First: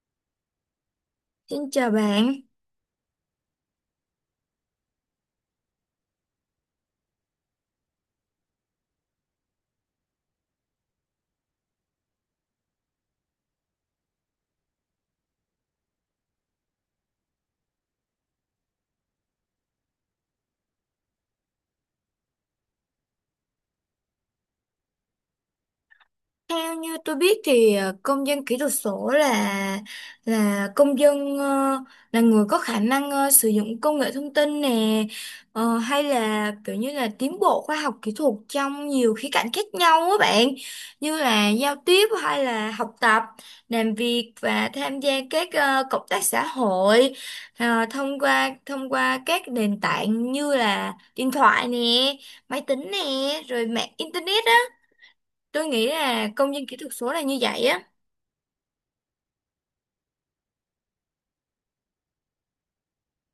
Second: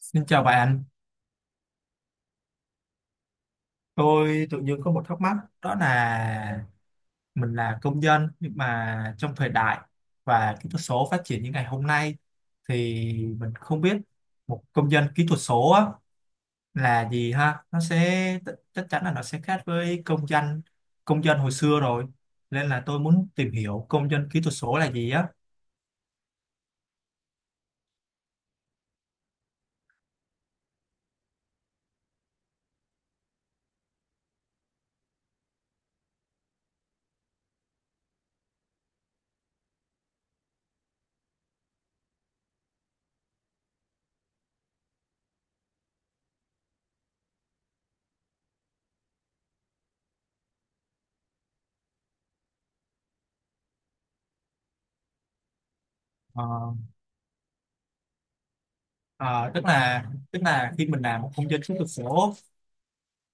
Xin chào bạn, Xin chào bạn. tôi tự nhiên có một thắc mắc, đó là mình là công dân nhưng mà trong thời đại và kỹ thuật số phát triển như ngày hôm nay thì mình không biết một công dân kỹ thuật số á, là gì ha. Nó sẽ chắc chắn là nó sẽ khác với công dân hồi xưa rồi, nên là tôi muốn tìm hiểu công dân kỹ thuật số là gì á. Theo như tôi biết thì công dân kỹ thuật số là công dân, là người có khả năng sử dụng công nghệ thông tin nè, hay là kiểu như là tiến bộ khoa học kỹ thuật trong nhiều khía cạnh khác nhau á bạn, như là giao tiếp hay là học tập, làm việc và tham gia các cộng tác xã hội, thông qua các nền tảng như là điện thoại nè, máy tính nè, rồi mạng internet. Tôi nghĩ là Ờ, công dân kỹ thuật số là như vậy á. ờ, tức là khi mình làm một công dân kỹ thuật số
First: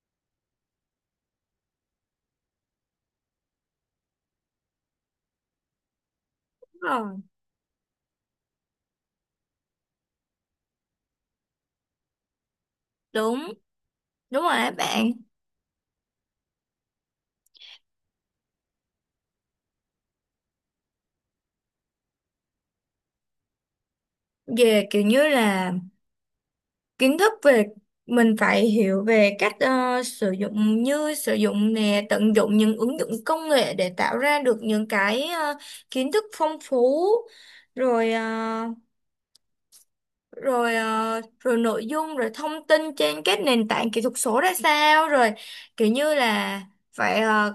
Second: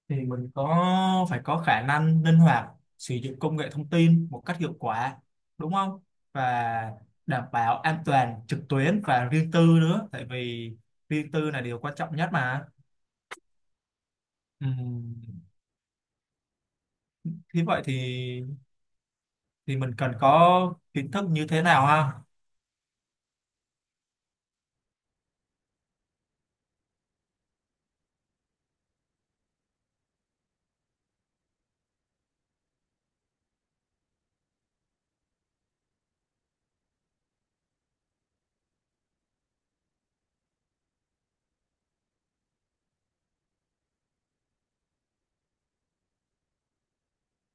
thì mình có phải có khả năng linh hoạt sử dụng công nghệ thông tin một cách hiệu quả, đúng không, Đúng và rồi, đảm bảo an toàn trực tuyến và riêng tư nữa, tại vì riêng tư là điều quan trọng nhất mà. đúng, đúng rồi á bạn. Ừm, Thế vậy thì mình cần có kiến thức như thế nào ha? Về kiểu như là kiến thức về, mình phải hiểu về cách sử dụng, như sử dụng nè, tận dụng những ứng dụng công nghệ để tạo ra được những cái kiến thức phong phú, rồi rồi nội dung, rồi thông tin trên các nền tảng kỹ thuật số ra sao, rồi kiểu như là phải ờ,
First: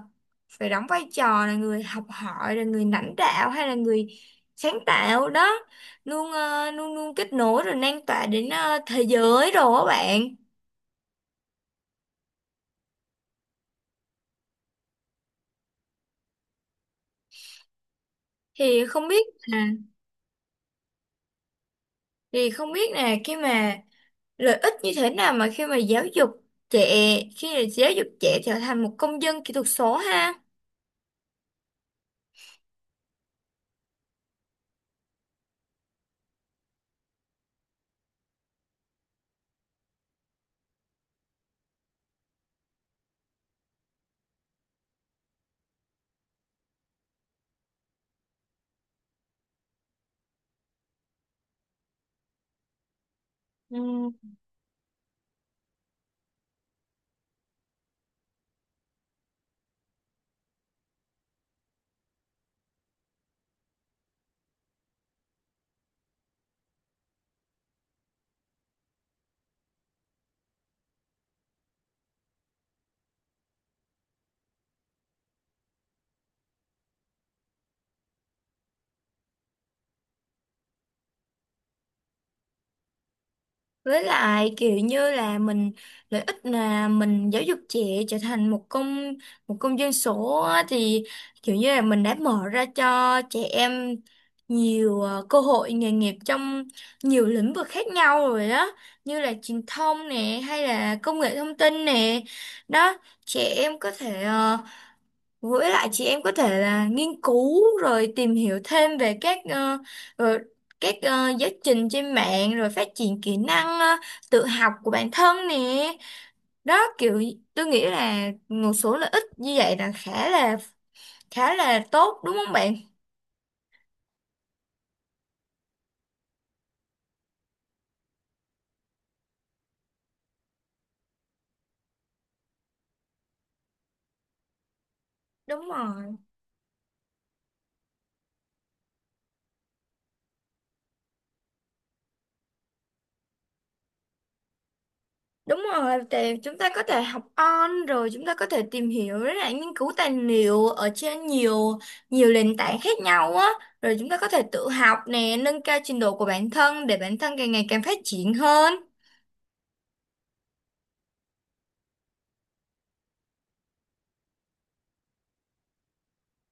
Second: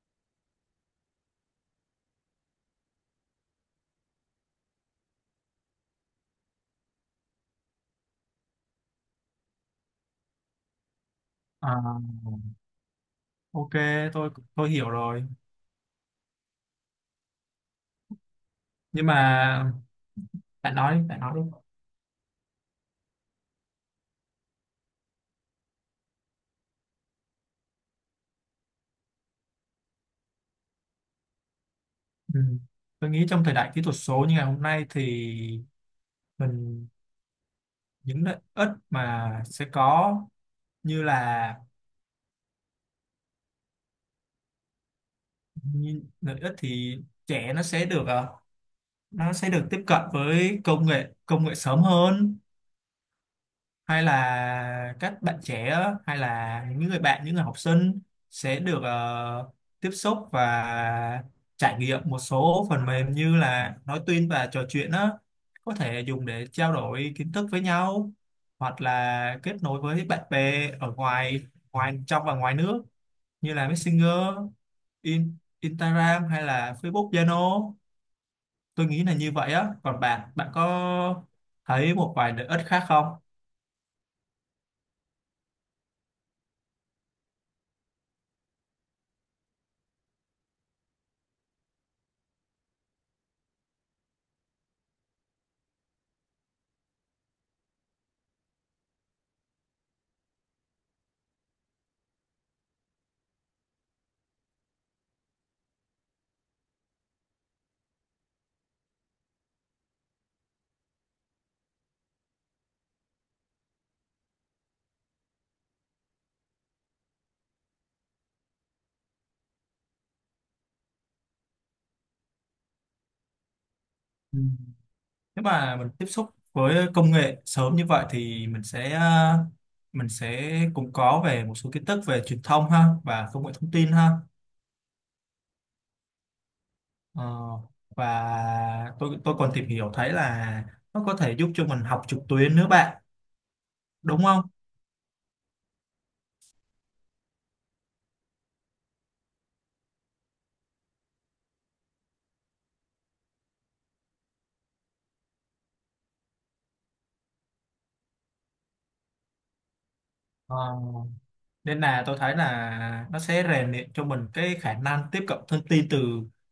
phải đóng vai trò là người học hỏi, là người lãnh đạo hay là người sáng tạo đó, luôn luôn kết nối rồi lan tỏa đến thế giới rồi các bạn. À, ok, tôi hiểu rồi, thì nhưng không biết là mà bạn nói đi, bạn nói đi. thì không biết là khi mà lợi ích như thế nào mà khi mà giáo dục trẻ khi mà giáo dục trẻ trở thành một công dân kỹ thuật số ha. Ừm, tôi nghĩ trong thời đại kỹ thuật số như ngày hôm nay thì mình những lợi ích mà sẽ có, như là như lợi ích thì trẻ nó sẽ được nó sẽ được tiếp cận với công nghệ sớm hơn, hay Ừ. là các bạn trẻ hay là những người bạn những người học sinh sẽ được tiếp xúc và trải nghiệm một số phần mềm như là nói tuyên và trò chuyện đó, có thể dùng để trao đổi kiến thức với nhau hoặc là kết nối với bạn bè ở ngoài ngoài trong và ngoài nước, như là Messenger, In, Instagram hay là Facebook, Zalo. Tôi nghĩ là như vậy á. Còn bạn, bạn có thấy một vài lợi ích khác không? Với lại kiểu như là mình, lợi ích là mình giáo dục trẻ trở thành một công dân số á, thì kiểu như là mình đã mở ra cho trẻ em nhiều cơ hội nghề nghiệp trong nhiều lĩnh vực khác nhau rồi đó, như là truyền thông nè hay là công nghệ thông tin nè đó. Trẻ em có thể với lại chị em có thể là nghiên cứu rồi tìm hiểu thêm về ờ, các giáo trình trên mạng, rồi phát triển kỹ năng tự học của bản thân nè. Đó kiểu, tôi nghĩ là một số lợi ích như vậy là khá là tốt, đúng không bạn? Ừ. Nếu mà mình tiếp xúc với công nghệ sớm như vậy thì mình sẽ mình sẽ cũng có về một số kiến thức về truyền thông ha và công nghệ thông tin ha. Đúng rồi. Ờ, và tôi còn tìm hiểu thấy là nó có thể giúp cho mình học trực tuyến nữa bạn, đúng không? Đúng rồi, thì chúng ta có thể học on, rồi chúng ta có thể tìm hiểu với lại nghiên cứu tài liệu ở trên nhiều nhiều nền tảng khác nhau á, rồi chúng ta có thể tự học nè, nâng cao trình độ của bản thân để bản thân càng ngày càng phát triển hơn. Ờ, nên là tôi thấy là nó sẽ rèn luyện cho mình cái khả năng tiếp cận thông tin từ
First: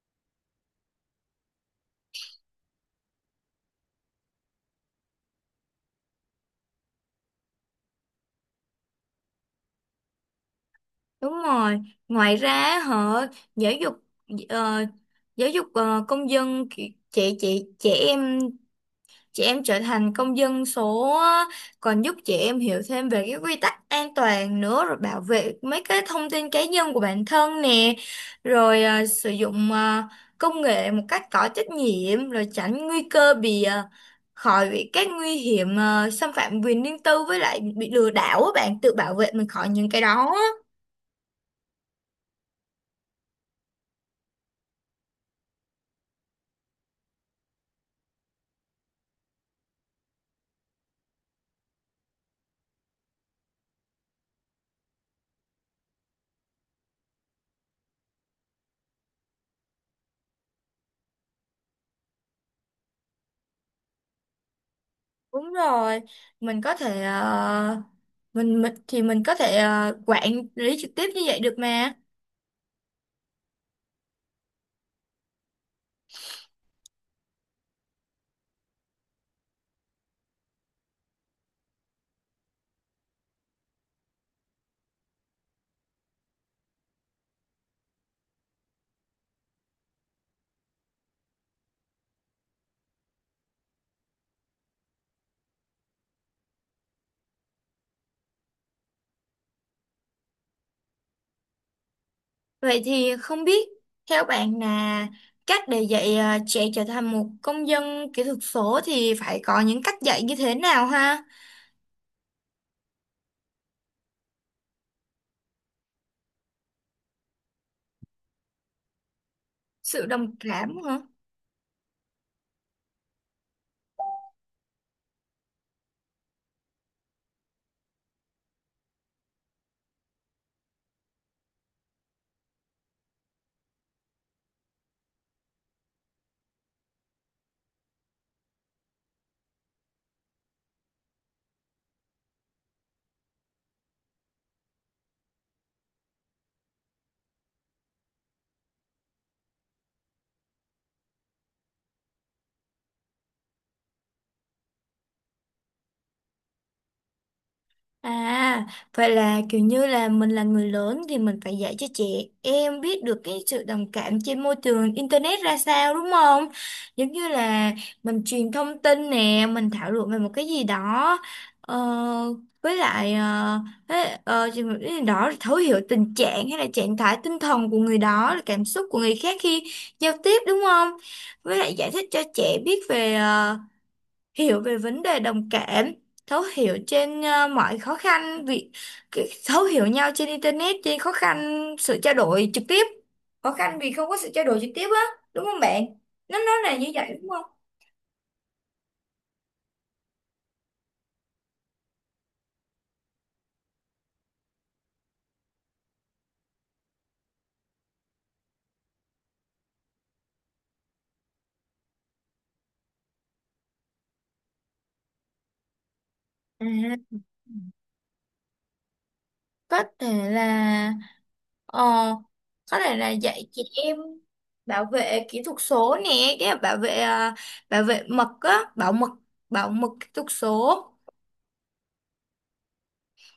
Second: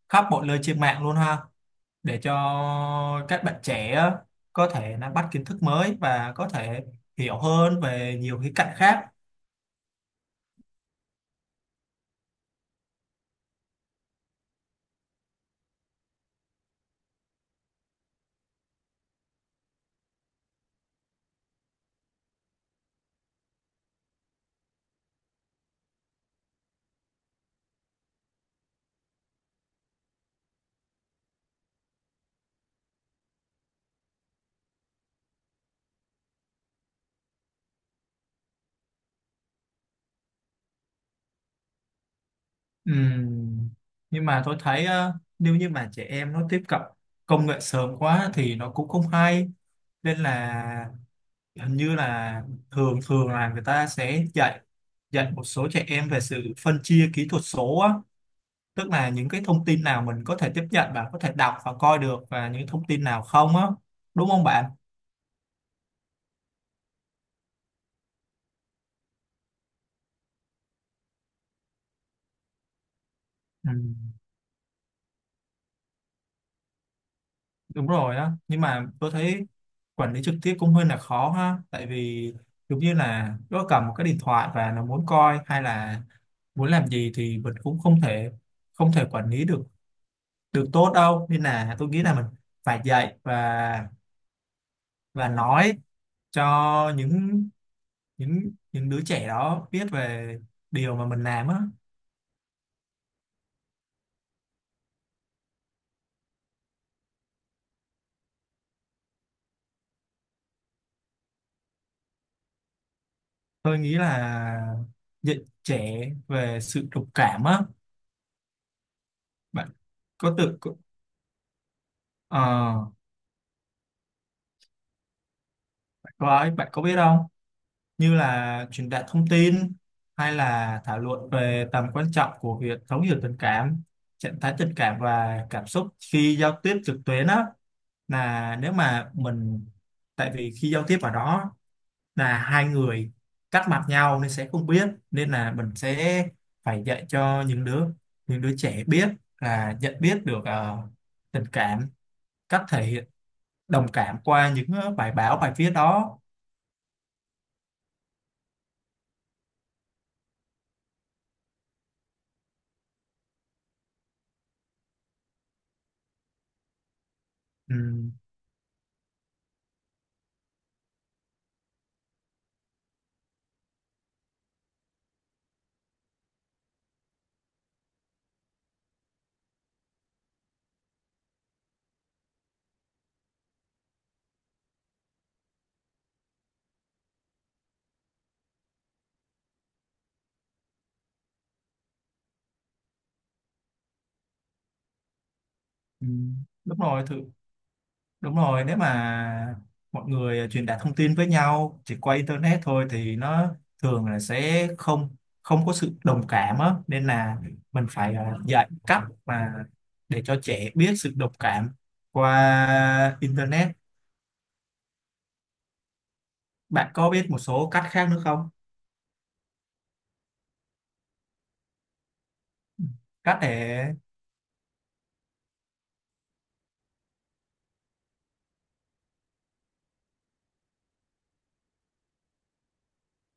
khắp mọi nơi trên mạng luôn ha, để cho các bạn trẻ á, có thể nắm bắt kiến thức mới và có thể hiểu hơn về nhiều khía cạnh khác. Đúng rồi. Ngoài ra họ giáo dục, ờ, công dân trẻ trẻ trẻ em, chị em trở thành công dân số á, còn giúp chị em hiểu thêm về cái quy tắc an toàn nữa, rồi bảo vệ mấy cái thông tin cá nhân của bản thân nè, rồi sử dụng công nghệ một cách có trách nhiệm, rồi tránh nguy cơ bị khỏi bị các nguy hiểm, xâm phạm quyền riêng tư với lại bị lừa đảo á bạn, tự bảo vệ mình khỏi những cái đó á. Ừm, nhưng mà tôi thấy á, nếu như mà trẻ em nó tiếp cận công nghệ sớm quá thì nó cũng không hay, nên là hình như là thường thường là người ta sẽ dạy dạy một số trẻ em về sự phân chia kỹ thuật số á, tức là những cái thông tin nào mình có thể tiếp nhận và có thể đọc và coi được và những thông tin nào không á, đúng không bạn? Đúng rồi, mình có thể mình có thể quản lý trực tiếp như vậy được mà. Ừ, đúng rồi á, nhưng mà tôi thấy quản lý trực tiếp cũng hơi là khó ha, tại vì giống như là nó cầm một cái điện thoại và nó muốn coi hay là muốn làm gì thì mình cũng không thể quản lý được được tốt đâu, nên là tôi nghĩ là mình phải dạy và nói cho những đứa trẻ đó biết về điều mà mình làm á. Vậy thì không biết theo bạn là cách để dạy trẻ trở thành một công dân kỹ thuật số thì phải có những cách dạy như thế nào ha? Tôi nghĩ là dạy trẻ về sự đồng cảm á bạn. Sự đồng có tự cảm có- hả? ờ, Bạn có bạn có biết không, như là truyền đạt thông tin hay là thảo luận về tầm quan trọng của việc thấu hiểu tình cảm, trạng thái tình cảm và cảm xúc khi giao tiếp trực tuyến á. Là nếu mà mình, tại vì khi giao tiếp ở đó là hai người cắt mặt nhau nên sẽ không biết, nên là mình sẽ phải dạy cho những đứa trẻ biết, là nhận biết được tình cảm, cách thể hiện đồng cảm qua những bài báo bài viết đó. À, vậy là kiểu như là mình là người lớn thì mình phải dạy cho trẻ em biết được cái sự đồng cảm trên môi trường internet ra sao, đúng không? Giống như là ừ, mình truyền thông tin nè, mình thảo luận về một cái gì đó, ờ, với lại ờ, thế- ờ, chừng- một cái gì đó thấu hiểu tình trạng hay là trạng thái tinh thần của người đó, là cảm xúc của người khác khi giao tiếp, đúng không? Với lại giải thích cho trẻ biết về, hiểu về vấn đề đồng cảm, thấu hiểu trên mọi khó khăn việc, thấu hiểu nhau trên internet, trên khó khăn sự trao đổi trực tiếp, khó khăn vì không có sự trao đổi trực tiếp á, đúng không bạn, ừ, nó là Đúng như rồi vậy thử. đúng không. Đúng rồi, nếu mà mọi người truyền đạt thông tin với nhau chỉ qua internet thôi thì nó thường là sẽ không không có sự đồng cảm á, nên là mình phải dạy cách mà để cho trẻ biết sự đồng cảm qua internet. Bạn À, có biết một số cách khác nữa không? có thể là, ờ, có thể là Cách để dạy chị em bảo vệ kỹ thuật số nè, cái bảo vệ ờ, bảo vệ mật á bảo mật, bảo mật kỹ thuật số.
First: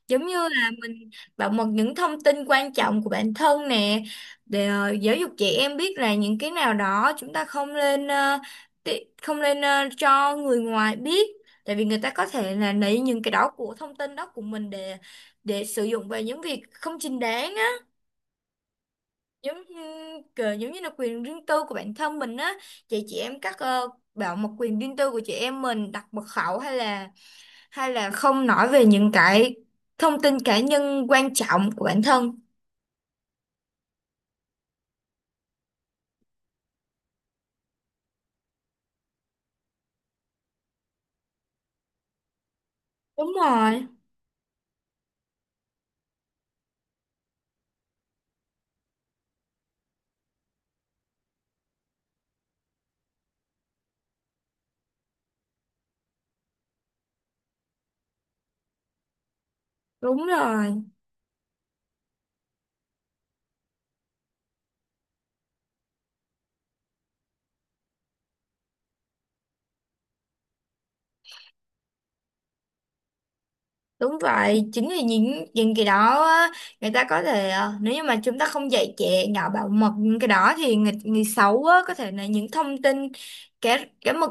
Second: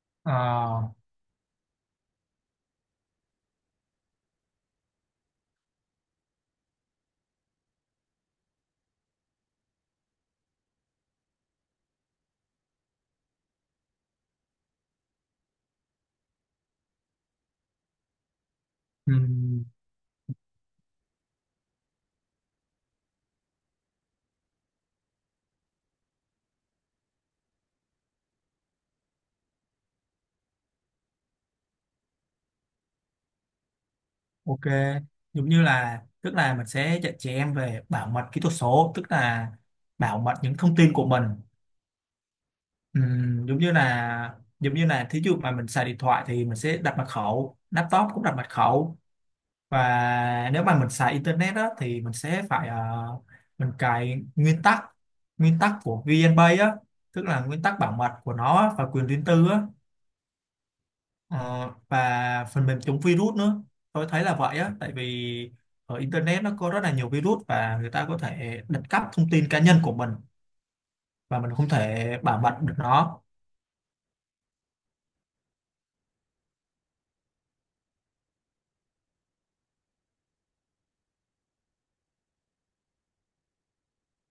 Giống như là ờ, mình bảo mật những thông tin quan trọng của bản thân nè, để giáo dục trẻ em biết là những cái nào đó chúng ta không nên, cho người ngoài biết, tại vì người ta có thể là lấy những cái đó của thông tin đó của mình để, sử dụng vào những việc không chính đáng á. Giống ừm, như, kiểu giống như là quyền riêng tư của bản thân mình á, chị em các, bảo mật quyền riêng tư của chị em mình, đặt mật khẩu hay là, hay là không nói về những cái thông tin cá nhân quan trọng của bản thân. ok, giống như là, tức là mình sẽ dạy trẻ em về bảo mật kỹ thuật số, tức là bảo mật những thông tin của mình. Đúng Giống như rồi. là giống như là thí dụ mà mình xài điện thoại thì mình sẽ đặt mật khẩu, laptop cũng đặt mật khẩu, và nếu mà mình xài internet đó thì mình sẽ phải mình cài nguyên tắc của VNPay á, tức là nguyên tắc bảo mật của nó á, và quyền riêng tư á. Đúng rồi, Ờ, và phần mềm chống virus nữa, tôi thấy là vậy á, tại vì ở internet nó có rất là nhiều virus và người ta có thể đặt cắp thông tin cá nhân của mình và mình không thể bảo mật được nó. đúng vậy. Chính vì những cái đó á, người ta có thể, nếu như mà chúng ta không dạy trẻ nhỏ bảo mật những cái đó thì người xấu á, có thể là những thông tin, cá cá mật,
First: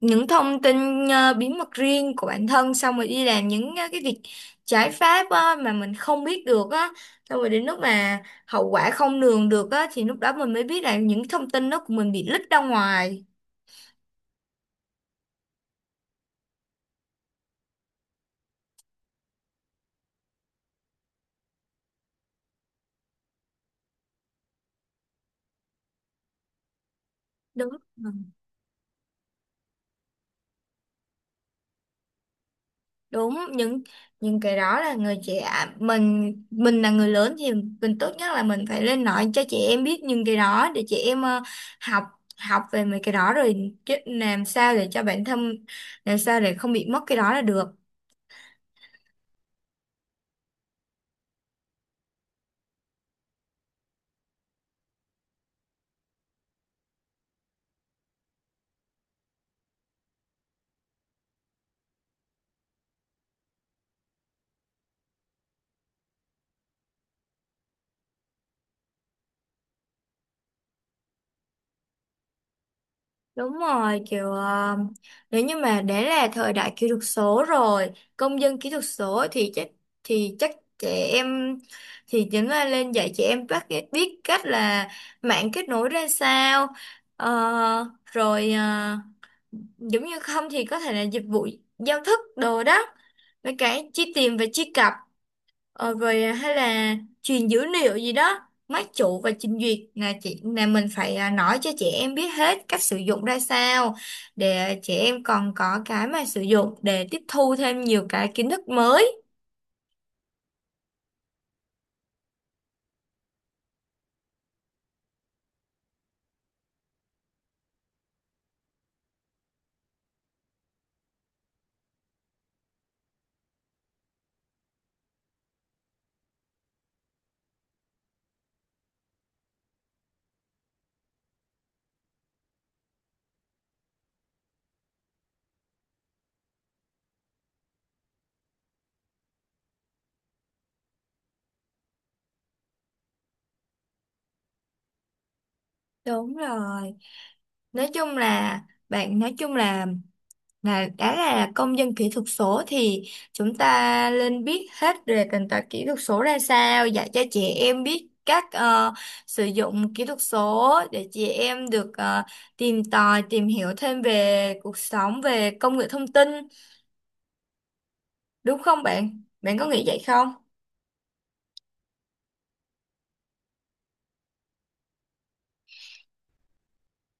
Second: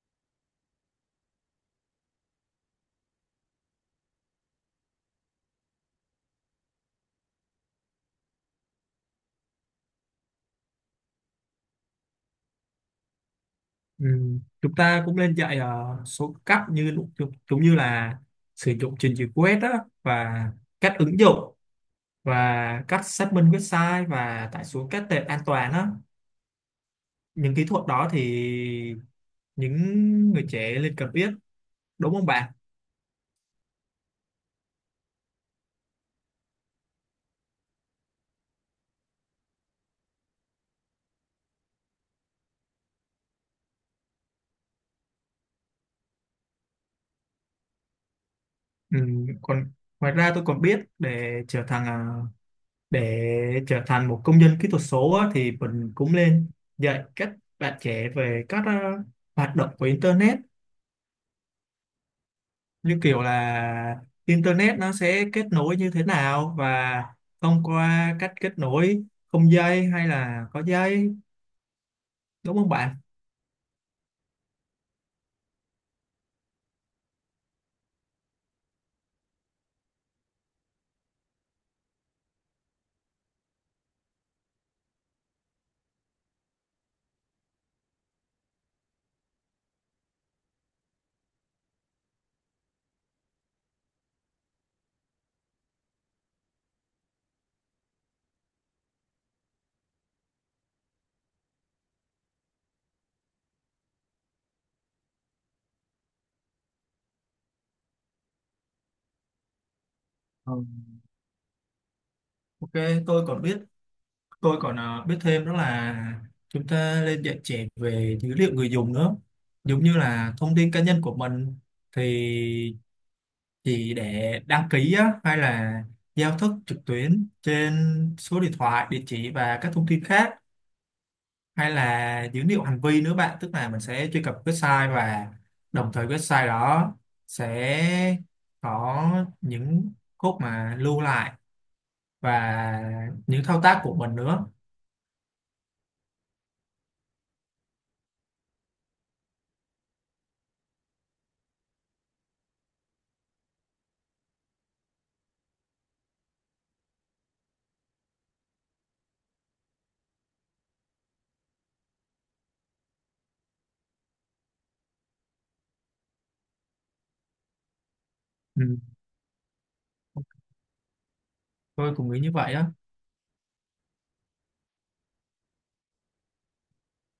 những thông tin bí mật riêng của bản thân, xong rồi đi làm những cái việc trái pháp á, mà mình không biết được á, xong rồi đến lúc mà hậu quả không lường được á thì lúc đó mình mới biết là những thông tin đó của mình bị lít ra ngoài. Ừ, chúng ta cũng nên dạy số cách như giống giống như là sử dụng trình duyệt web đó, và cách ứng dụng và cách xác minh website và tải xuống các tệp an toàn đó, những kỹ Đúng thuật đó rồi. thì những người trẻ nên cần biết, đúng không bạn? Đúng, những cái đó là người trẻ, mình là người lớn thì mình tốt nhất là mình phải lên nói cho trẻ em biết những cái đó, để trẻ em, học học về mấy cái đó rồi, chứ làm sao để cho bản thân, làm sao để không bị mất cái đó là được. Ừ, còn ngoài ra tôi còn biết để trở thành để trở thành một công dân kỹ thuật số á, thì mình cũng nên dạy các bạn trẻ về các hoạt động của internet, như kiểu là internet nó sẽ kết nối như thế nào và thông qua cách kết nối không dây hay là có dây, đúng không bạn? Đúng rồi, kiểu nếu như mà đã là thời đại kỹ thuật số rồi, công dân kỹ thuật số thì chắc, thì chắc trẻ em, thì chính là lên dạy trẻ em bắt biết cách là mạng kết nối ra sao. Ờ, rồi ờ, Giống như không thì có thể là dịch vụ, giao thức đồ đó. Với cái chi tiền và chi cặp. Rồi hay là truyền dữ liệu gì đó, máy chủ và trình duyệt, là mình phải nói cho trẻ em biết hết cách sử dụng ra sao để trẻ em còn có cái mà sử dụng để tiếp thu thêm nhiều cái kiến thức mới. Ờ, ok, tôi còn biết, tôi còn biết thêm đó là chúng ta nên dạy trẻ về dữ liệu người dùng nữa. Giống như là thông tin cá nhân của mình thì chỉ để đăng ký á, hay là giao thức trực tuyến trên số điện thoại, địa chỉ và các thông tin khác, hay là dữ liệu hành vi nữa bạn, tức là mình sẽ truy cập website và đồng thời website đó sẽ có những code mà lưu lại và những thao tác của mình nữa. Đúng rồi, nói chung là, nói chung Là đã là công dân kỹ thuật số thì chúng ta nên biết hết về nền tảng kỹ thuật số ra sao, dạy cho trẻ em biết cách sử dụng kỹ thuật số để trẻ em được tìm tòi, tìm hiểu thêm về cuộc sống, về công nghệ thông tin, đúng Ừ, không bạn? Bạn có nghĩ vậy không? tôi cũng nghĩ như vậy á.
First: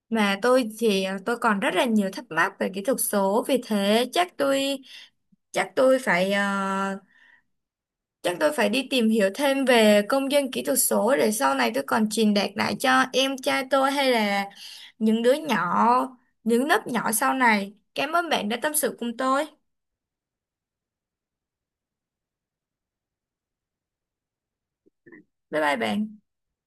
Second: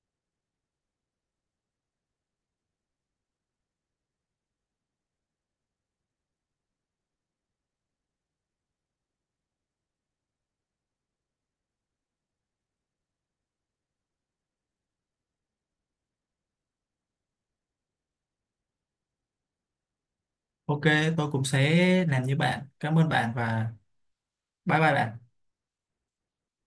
Mà tôi thì tôi còn rất là nhiều thắc mắc về kỹ thuật số, vì thế chắc tôi, chắc tôi phải ờ, chắc tôi phải đi tìm hiểu thêm về công dân kỹ thuật số để sau này tôi còn truyền đạt lại cho em trai tôi, hay là những đứa nhỏ, những lớp nhỏ sau này. Cảm ơn bạn đã tâm sự cùng tôi. Ok, tôi cũng sẽ làm như bạn. Cảm ơn bạn, và bye bye bạn. Bye bye bạn.